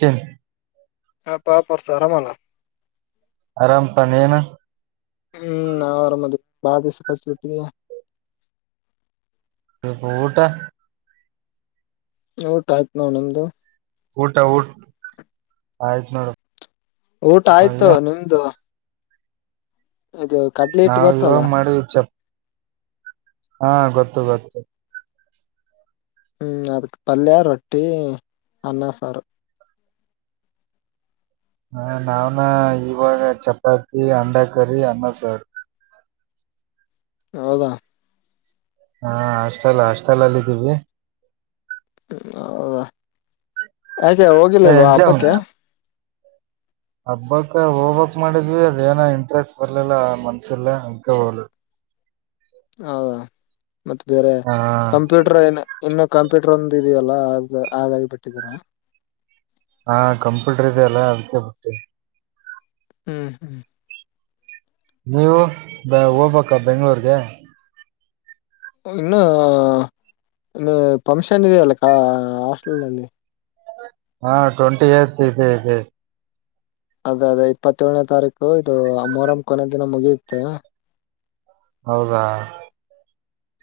ಹೆ [unintelligible] ಹೇಳಪಾ ಪರಸ ಆರಾಮಲ್ಲ ಆರಾಮ್ಪ ನೀನು ಹ್ಮ್ ನಾವ ಆರಾಮ ಅದಿವಿ ಬಾಳ ದಿವಸಾತ ಬಿಟ್ಟಿದೀಯ ಪೂ ಊಟ ಊಟ ಆಯ್ತ ನೋಡ ನಿಮ್ದು ಊಟಾ ಊ ಆಯ್ತು ನೋಡ ಊಟ ಆಯ್ತು ನಿಮ್ದು ಇದು ಕಡ್ಲಿ ಇಟ್ಟ ನಾವ್ ಗೊತ್ತಲ್ಲ ಇವಾಗ ಮಾಡಿವಿ ಚಪ್ ಹಾ ಗೊತ್ತು ಗೊತ್ತು ಹ್ಮ್ ಅದಕ್ ಪಲ್ಯ ರೊಟ್ಟಿ ಅನ್ನ ಸಾರು ಹ ನಾವ್ನ ಇವಾಗ ಚಪಾತಿ ಅಂಡ ಕರಿ ಅನ್ನ ಸಾರ್ ಹೌದಾ ಹಾ ಹಾಸ್ಟೆಲ್ ಹಾಸ್ಟೆಲ್ ಅಲ್ಲಿದ್ದೀವಿ ಹ್ಮ ಹೌದಾ ಯಾಕೆ ಏನ್ ಹೋಗಿಲಿಲ್ವಾ ಎಕ್ಸಾಮ್ ಹಬ್ಬಕ್ಕೆ ಹಬ್ಬಕ್ ಹೋಗ್ಬಕ್ ಮಾಡಿದ್ವಿ ಅದೇಏನ ಇಂಟ್ರೆಸ್ಟ್ ಬರ್ಲಿಲ್ಲ ಮನ್ಸಿಲ್ಲ ಅಂತ ಹೋಲ್ ಹೌದಾ ಮತ್ತ ಬೇರೆ ಹಾ ಕಂಪ್ಯೂಟರ್ ಏನು ಇನ್ನು ಕಂಪ್ಯೂಟರ್ ಒಂದ ಇದೆಯಲ್ಲ ಅ ಹಾಗಾಗಿ ಬಿಟ್ಟಿದೀರಾ ಹಾ ಕಂಪ್ಯೂಟರ್ ಇದೆ ಅಲ್ಲ ಅದಕ್ಕೆ ಬಿಟ್ಟಿವು ಹ್ಮ್ ಹ್ಮ್ ನೀವು ಬ ಹೋಗ್ಬೇಕ ಬೆಂಗ್ಗಳೂರ್ಗೆ ಇನ್ನು ಇ ಫಂಕ್ಷನ್ ಇದೆಯಲ್ಲ ಕ ಹಾಸ್ಟೆಲ್ ನಲ್ಲಿ ಹಾ ಟ್ವೆಂಟಿ ಏತ್ ಇದೆ ಇದೆ ಅದೇ ಅದೇ ಇಪ್ಪತ್ತಏಳನೇ ತಾರೀಕು ಇದು ಅ ಮೂರಂ ಕೊನೆ ದಿನ ಮುಗಿಯುತ್ತೆ ಹೌದಾ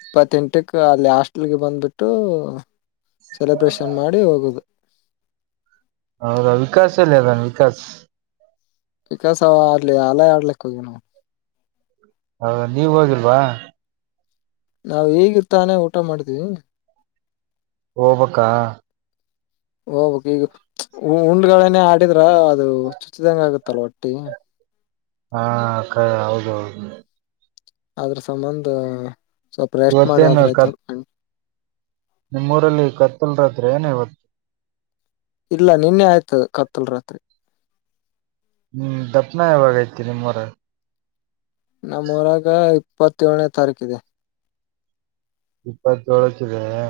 ಇಪ್ಪತ್ತೆಂಟಕ ಅಲ್ಲಿ ಹಾಸ್ಟೆಲ್ಗೆ ಬಂದ್ಬಿಟ್ಟು ಸೆಲೆಬ್ರೇಷನ್ ಮಾಡಿ ಹೋಗುದು ಹೌದಾ ವಿಕಾಸ ಎಲ್ಲ ಅದನ್ ವಿಕಾಸ್ ವಿಕಾಸ ಅವ ಅಲ್ಲಿ ಅಲ್ಯ ಆಡ್ಲಿಕ್ಕ ಹೋಗ್ಯನವ ಹೌದ ನೀವ ಹೋಗಿಲ್ವಾ ನಾವು ಹೇಗತಾನೆ ಊಟ ಮಾಡದವಿ ಹೋಬ್ಬಕಾ ಹೋಗಬಕ್ ಈಗ ಉಂಡುಗಳನೆೇ ಆಡಿದ್ರ ಅದು ಚುಚ್ಚಿದಂಗ ಆಗುತ್ತಲ್ ಒಟ್ಟಿ ಹಾ ಹೌದೌದು ಆದ್ರ ಸಂಬಧ ಸ್ವಲ್ಪ ರೆಸ್ಟ್ ಇವತ್ತೇನು ಮಾಡುವದ್ರ ಆಯ್ತು ಕತ್ ನಿಮ್ಮೂರಲ್ಲಿ ಕತ್ತಲ್ರತ್ರೆ ಏನೋ ಇವತ್ತು ಇಲ್ಲ ನಿನ್ನೆ ಆಯ್ತದ ಕತ್ತಲ್ ರಾತ್ರಿ ಹ್ಮ್ ದಪ್ಪನ ಯಾವಾಗ ಐತಿ ನಿಮ್ಮ್ವರ ನಮ್ಮ ಊರಗ ಇಪ್ಪತ್ತಏಳನೇ ತಾರೀಕ ಇದೆ ಇಪ್ಪತೋಳಕ ಇದೆಯೆ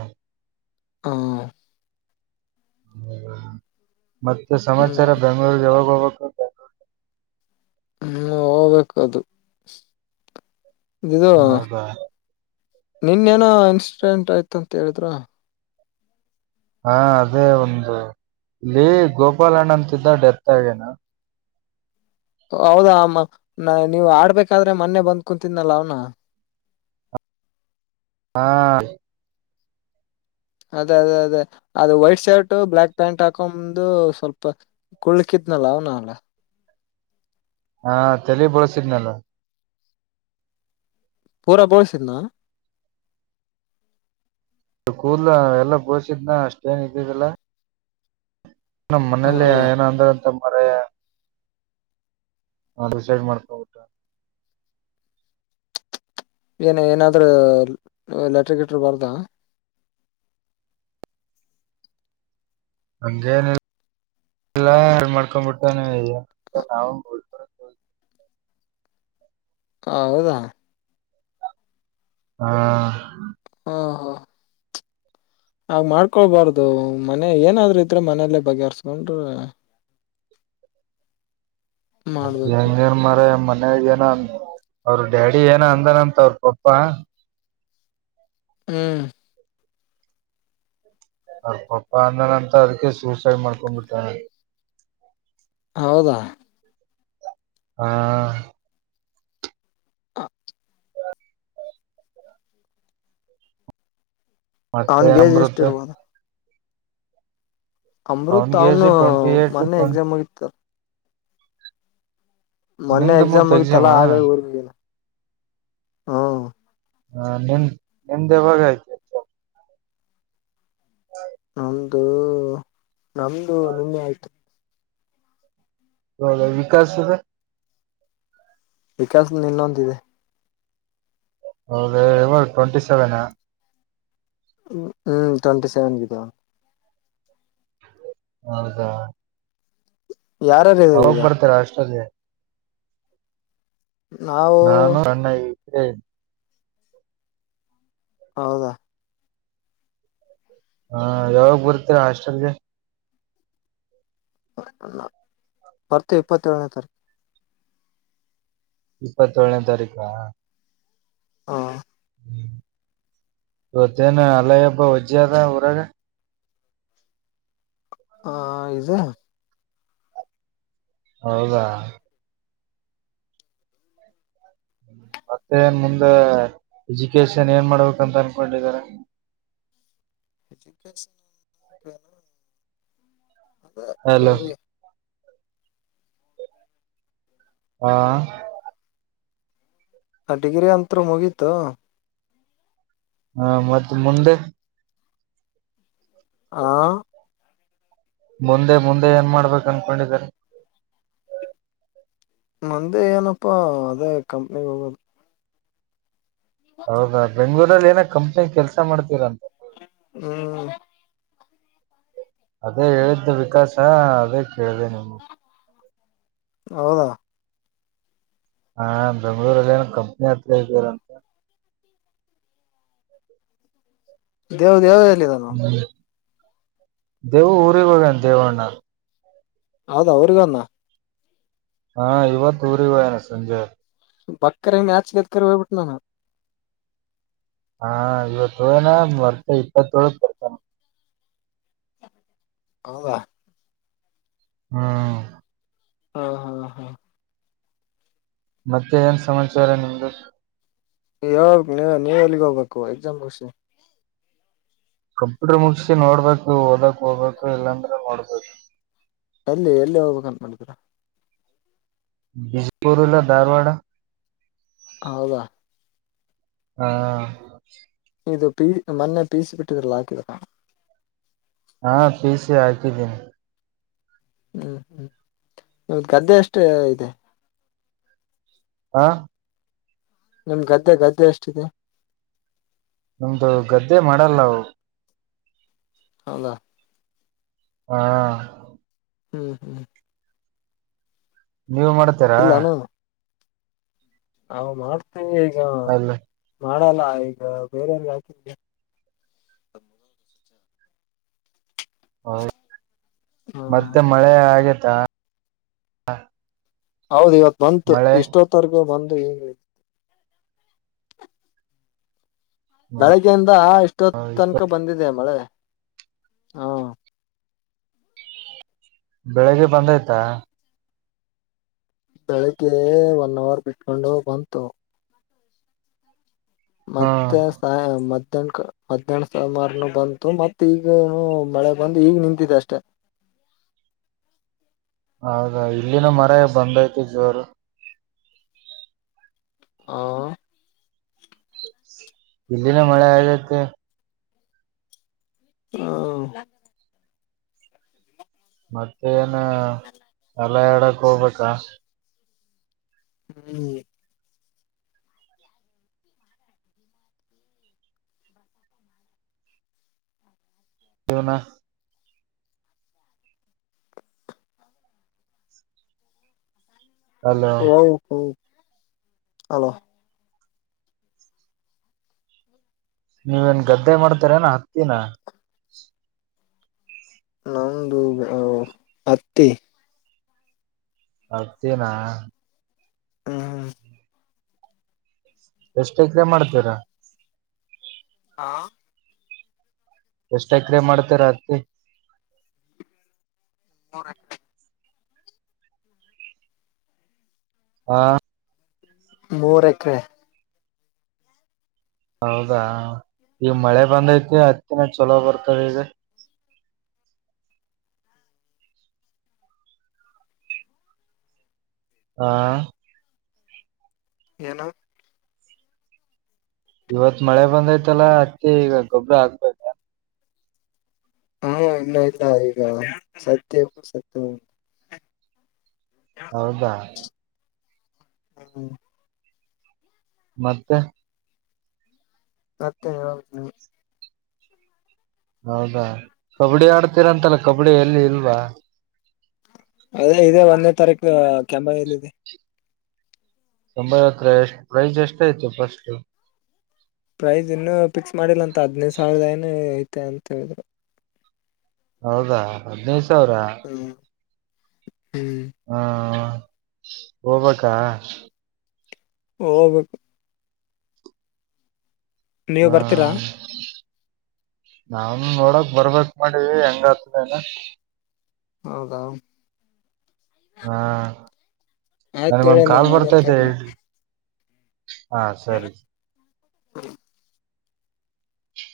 ಹ್ಮ ಮತ್ತೆ ಸಮಾಚಾರ ಹ್ಮ್ ಬೆಂಗ್ಗಳೂರಿಗೆ ಯಾವಾಗ ಹೋಗ್ಬೇಕು ಬೆಂಗ್ಗಳೂರ್ ಹ್ಮ್ ಹೋಗ್ಬೇಕು ಅದು ನೌದಾ ನಿನ ಏನೋ ಇನ್ಸಿಡೆಂಟ್ ಆಯ್ತಂತ ಹೇಳಿದ್ರ ಹಾ ಅದೇ ಒಂದು ಇಲ್ಲಿ ಗೋಪಾಲಣ್ಣ ಅಂತಿದ್ದ ಡೆತ್ ಆಗೇನಾ ಹೌದಾ ನೀವ ಆಡ್ಬೇಕಾದ್ರೆ ಮೊನ್ನೆ ಬಂದ್ ಕುಂತಿದ್ನಲ್ಲ ಅವ್ನ ಹಾ ಅದೇ ಅದೇ ಅದೇ ಅದು ವೈಟ್ ಶರ್ಟ್ ಬ್ಲ್ಯಾಕ್ ಪ್ಯಾಂಟ್ ಹಾಕೊ್ದು ಸ್ವಲ್ಪ ಕುಳ್ಕಿತನ ಅವನ್ ಅಲ್ಲ ಹಾ ತಲಿ ಬಳಸಿದ್ನಲ್ಲ ಪೂರಾ ಬೋಳಸಿದ್ನಾ ಕೂಲ್ ಎಲ್ಲ ಬೋಸಿದ್ನ ಅಷ್ಟೇಏನ್ ಇದಿದ್ದಲ್ಲಾ ನಮ್ಮ್ ಮನೇಲಿ ಹೌದಾ ಏನ ಅಂದ್ರ ಅಂತ ಮರ ಹಾ ರಡಿಸೈಡ್ ಮಾಡ್ಕಬಊಟ ಏನ ಏನಾದ್ರೂ ಲೆಟ್ರಿಕ್ಟರ್ ಬಾರದ ಅಂಗೇನೆ ಎಲ್ಲ ಹ ಮಾಡ್ಕೊಂಡ್ಬಿಟ್ಟಾನ ನಾ ಹಾ ಹೌದಾ ಹಾ ಹಾ ಹಾ ಆ ಮಾಡ್ಕೊಳ್ಬಾರ್ದು ಮನೆ ಏನಾದ್ರರು ಇದ್ರೆ ಮನೆಯಲ್ಲೇ ಬಗೆಹರ್ಸ್ಕೊಂಡ್ರ ಮಾಡ್ಬೇಕು ಎಂಗನ್ ಮರಮ್ಮ ಮ ಏನ ಅವ್ರ ಡ್ಯಾಡಿ ಏನೋ ಅಂದನಂತ ಅವ್ರ ಪಪ್ಪಾ ಹ್ಮ್ ಅವ್ರ ಪಪ್ಪ ಅಂದನಂತ ಅದಕ್ಕೆ ಸೂಸೈಡ್ ಮಾಡ್ಕೊಂಡ್ ಬಿಟ್ಟಾನ ಹೌದಾ ಹಾ ಹ ಮತ್ತೆ ಅವನ್ಗೆೇಜ್ ಎಷ್ಟ ಅಮೃತ್ ಇರ್ಬೋದು ಅಮೃತ್ ಅವನ್ಗೆ ಏಜ್ ಅವನು ಟ್ವೆಂಟಿ ಏಟ್ ಮೊನ್ನೆ ಎಕ್ಸಾಮ್ ಆಗಿತ್ತ ಮೊನ್ನೆ ನಿಮ್ದು ಎಕ್ಸಾಮ್ ಮುಗ್ದ ಹೋಗಿತ್ತಲ್ಲ ಹಾಗಾಗಿ ಊರ್ಬನ ಹ್ಮ ಹ ನಿಮ ನಿಮ್ದೆವಾಗ ಆಯ್ತು ನಮ್ದು ನಮ್ದು ನಿಮ್ಮೆ ಆಯ್ತು ಹೌ ವಿಕಾಸದೆ ವಿಕಾಸದ ನಿನ್ನೊಂದಿದೆ ಹೌದ ಟ್ವೆಂಟಿ ಸೆವೆನ ಹ್ಮ್ ಟ್ವೆಂಟಿ ಸೆವೆನ್ ಗಿದ್ದ ಹದಾ ಯಾರಾರು ಇದಾರೆ ಹೋಗ್ ಈಗ ಬರ್ತಾರಾ ಅಷ್ಟಂದ ನಾವು ನಾನು ರಣ್ಣ ಇದೇ ಹೌದಾ ಹಾ ಯಾವಾಗ್ ಬರ್ತೀರ ಹಾಸ್ಟೆಲ್ಗೆ ಬರ್ತ ಇಪ್ಪತ್ತೇಳಳನೇ ತಾರೀಕು ಇಪ್ಪತ್ತ ಏಳನೇ ತಾರೀಕಾ ಹಾ ತ್ತನ ಅಲಯ ಅಬ್ಬ ವಜ್ಜಿಅದ ಉಊರಾಗ ಹ ಇದು ಹೌದಾ ಮತ್ತೆ ಏನ್ ಮುಂದ ಎಜುಕೇಶನ್ ಏನ್ ಮಾಡ್ಬೇಕಂತ ಅನ್ಕೊಂಡಿದ್ದಾರೆ ಎಜ ಅದ ಹಲೋ ಗರಿ ಹಾ ಆ ಡಿಗ್ರಿ ಅಂತರು ಮುಗೀತು ಹಾ ಮತ್ತೆ ಮುಂದೆ ಹ ಮುಂದೆ ಮುಂದೆ ಏನ್ ಮಾಡ್ಬೇಕ ಅನ್ಕೊಂಡಿದ್ದಾರೆ ನಂದೆ ಏನಪ್ಪಾ ಅದೇ ಕಂಪಗೆ ಹೋಗೋದು ಹೌದಾ ಬೆಂಗಳೂರು ಏನ ಕಂಪನಿ ಕೆಲ್ಸ ಮಾಡ್ತೀರಂತ ಹ್ಮ್ ಅದೇ ಹೇಳಿದ್ದು ವಿಕಾಸ ಅದೇ ಕೇಳಿದೆ ನಿಮ ಹೌದಾ ಹಾ ಬೆಂಗ್ಗಳೂರಲ್ಲಿ ಏನ ಕಂಪನಿ ಹತ್ರ ಇದ್ದಾರಂತ ದವು ದೇವು ಹ್ಮ್ ದೇವ ಊರಿಗೆಗ್ ಹೋಗನ್ ದೇವ್ಣ ಹೌದ ಅವ್ರಗನ್ನ ಹಾ ಇವತ್ತು ಊರಿವಾಯನ ಸಂಜೆ ಬಕ್ಕರ್ ಹೆಂಗಗೆ ಆ್ಯಚ್ಗೆದಕರಿ ಹ್ಬ ಬಿಟ್ಟು ನಾನ ಹಾ ಇವತ್ತು ಹನಾ ಮರ್ತ ಇಪ್ಪತ್ತೋಳು ಬತಾನ ಹೌದಾ ಹ್ಮ್ ಹಾ ಹಾ ಹಾ ಮತ್ತೆ ಏನ್ ಸಮಾಚಾರ ನಿಮ್ದು ಯಾವ ನೀವ್ ಎಲ್ಲಿಗ್ ಹೋಗ್ಬೇಕು ಎಕ್ಸಾಮ್ ಕಂಪ್ಯೂಟರ್ ಮುಗಸಿ ನೋಡ್ಬೇಕು ಓದಕ್ ಹಗಕು ಇಲ್ಲಾಂದ್ರೆ ನೋಡ್ಬೇಕು ಅಲ್ಲಿ ಎಲ್ಲಿ ಹೋಗ್ಬೇಕಂತ ಮಾಡಿದೀರ ಬಿಜಾಪುರ ಇಲ್ಲ ಧಾರವಾಡ ಹೌದಾ ಹಾ ಇದು ಪೀ ಮೊನ್ನೆ ಪೀಸ ಬಿಟ್ಟಿದ್ರಲ್ಲ ಹಾಕಿದ ಕಣ ಹಾ ಪೀಸ್ ಯ ಆಗಿ ದಿನ ಹ್ಮ್ ಹ್ಮ್ ನಿಮ್ದ ಗದ್ದೆ ಅಷ್ಟೇ ಇದೆ ಹಾ ನಿಮ್ ಗದ್ದೆ ಗದ್ದೆ ಎಷ್ಟಿದೆ ನಮ್ದು ಗದ್ದೆ ಮಾಡಲ್ಲ ಅವು ಹೌದಾ ಹಾ ಹ್ಮ್ ಹ್ಮ್ ನೀವು ಮಾಡ್ತೀರಾ ನಾ ಮಾಡ್ತೇವಿ ಈಗ ಅಲ್ಲಿ ಮಾಡಲ್ಲ ಈಗ ಬೇರವ್ರ ಯಾಕ ಹೌ ಹ್ಮ್ ಮತ್ತೆ ಮಳೆ ಆಗೇತಾ ಹೌದ್ ಇವತ್ ಬಂತು ಮಳೆ ಇಷ್ಟೋತ್ತರ್ಗು ಬಂದು ಹಂಗ ಹೇಳ ಬೆಳಿಗ್ಗೆಯಿಂದ ಇಷ್ಟೊತ್ತು ಇಷ್ಟ ತನಕ ಬಂದಿದೆ ಮಳೆ ಹಾ ಬೆಳಿಗ್ಗೆ ಬಂದಯ್ತಾ ಬೆಳಿಗ್ಗೆ ಒನ್ ಅವರ್ ಬಿಟ್ಕೊಂಡು ಬಂತು ಹ್ಮ್ ಮತ್ತೆ ಸ ಮ ಹದಿನಂ ಹದಿನೆಂು ಸಮಾರನು ಬಂತು ಮತ್ತೆ ಈಗ ಮಳೆ ಬಂದು ಈಗ ನಿಂತಿದೆ ಅಷ್ಟೇ ಹೌದಾ ಇಲ್ಲಿನ ಮರ ಬಂದೈತ ಜೋರು ಆ ಇಲ್ಲಿನ ಮಳೆ ಆದೈತಿ ಹ್ಮ ಮತ್ತೇ ಏನ್ ಹಲ ಎಡಕ್ ಹೋಗ್ಬೇಕ ಹ್ಮ್ ಇನಾ ಅಲೋ ಹ್ಮ ಹ್ಮ ಅಲೋ ನೀವೇನ್ ಗದ್ದೆ ಮಾಡ್ತಾರ ಏನ ಹತ್ತಿನ ನಮ್ದು ಹತ್ತಿ ಅತೇನಾ ಹ್ಮ ಹ್ಮ ಎಷ್ಟು ಎಕರೆ ಮಾಡ್ತೀರಾ ಹಾ ಎಷ್ಟ ಎಕ್ರ ಮಾಡ್ತೇ ರಾತ್ರಿ ನೂರ ಎಕರೆ ಹಾ ಮೂರ ಎಕರೆ ಹೌದಾ ಈಗ ಮಳೆ ಬಂದೈತಿ ಹತ್ತಿನ ಚಲೋ ಬರ್ತದೆ ಈಗ [unintelligible] ಹಾ ನು ಇವತ್ ಮಳೆ ಬಂದೈ್ತಲ್ಲಾ ಅತ್ತಿ ಈಗ ಗೊಬ್ಬರ ಆಗ್ಬೇ ಹಾ ಇನ್ನೂ ಇಲ್ಲ ಈಗ ಸತ್ಯ ಸತ್ಯ ಹೌದಾ ಹಾ ಹ ಮತ್ತೆ ಮತ್ತೆ ಹೇಳ್ಬೇಕು ಹೌದಾ ಕಬಡ್ಡಿ ಆಡ್ತೀರಂತೆಲ್ಲ ಕಬಡ್ಡಿ ಎಲ್ಲಿ ಇಲ್ವಾ ಅದೇ ಇದೆ ಒಂದೇ ತಾರೀಕು ಕೆಂಬಲ್ಲಿ ಇದೆ ತಂಬ ಹತ್ರ ಎಷ್ಟ್ ಪ್ರೈಸ್ ಎಷ್ಟ ಆಯ್ತು ಫಸ್ಟ್ ಪ್ರೈಸ್ ಇನ್ನುೂ ಫಿಕ್ಸ್ ಮಾಡಿಲ್ಲ ಅಂತ ಹದ್ನೈದು ಸಾವಿರದ ಏನ ಐತೆ ಅಂತ ಹೇಳಿದ್ರು ಹೌದಾ ಹದ್ನೈದು ಸಾವಿರ ಹ್ಮ್ ಹಾ ಹೋಗ್ಬೇಕ. ಹೋಗ್ಬೇಕು. ನೀವ ಹಾ. ಬರ್ತೀರಾ ನಾವ ನೋಡಕ್ ಬರ್ಬೇಕಕ್ ಮಾಡೀವಿ ಹೆಂಗ ಆತದ ಏನೋ. ಹೌದಾ. ಹಾ ಆಯ್ತತೋಳ ನನಗೊಂದ್ ಕಾಲ್ ಅಮಲ ಬರ್ತೈತೆ ಕಾಲ್ ಹೇಳ್ರಿ ಹಾ ಸರಿ. ಸರಿ. ಹ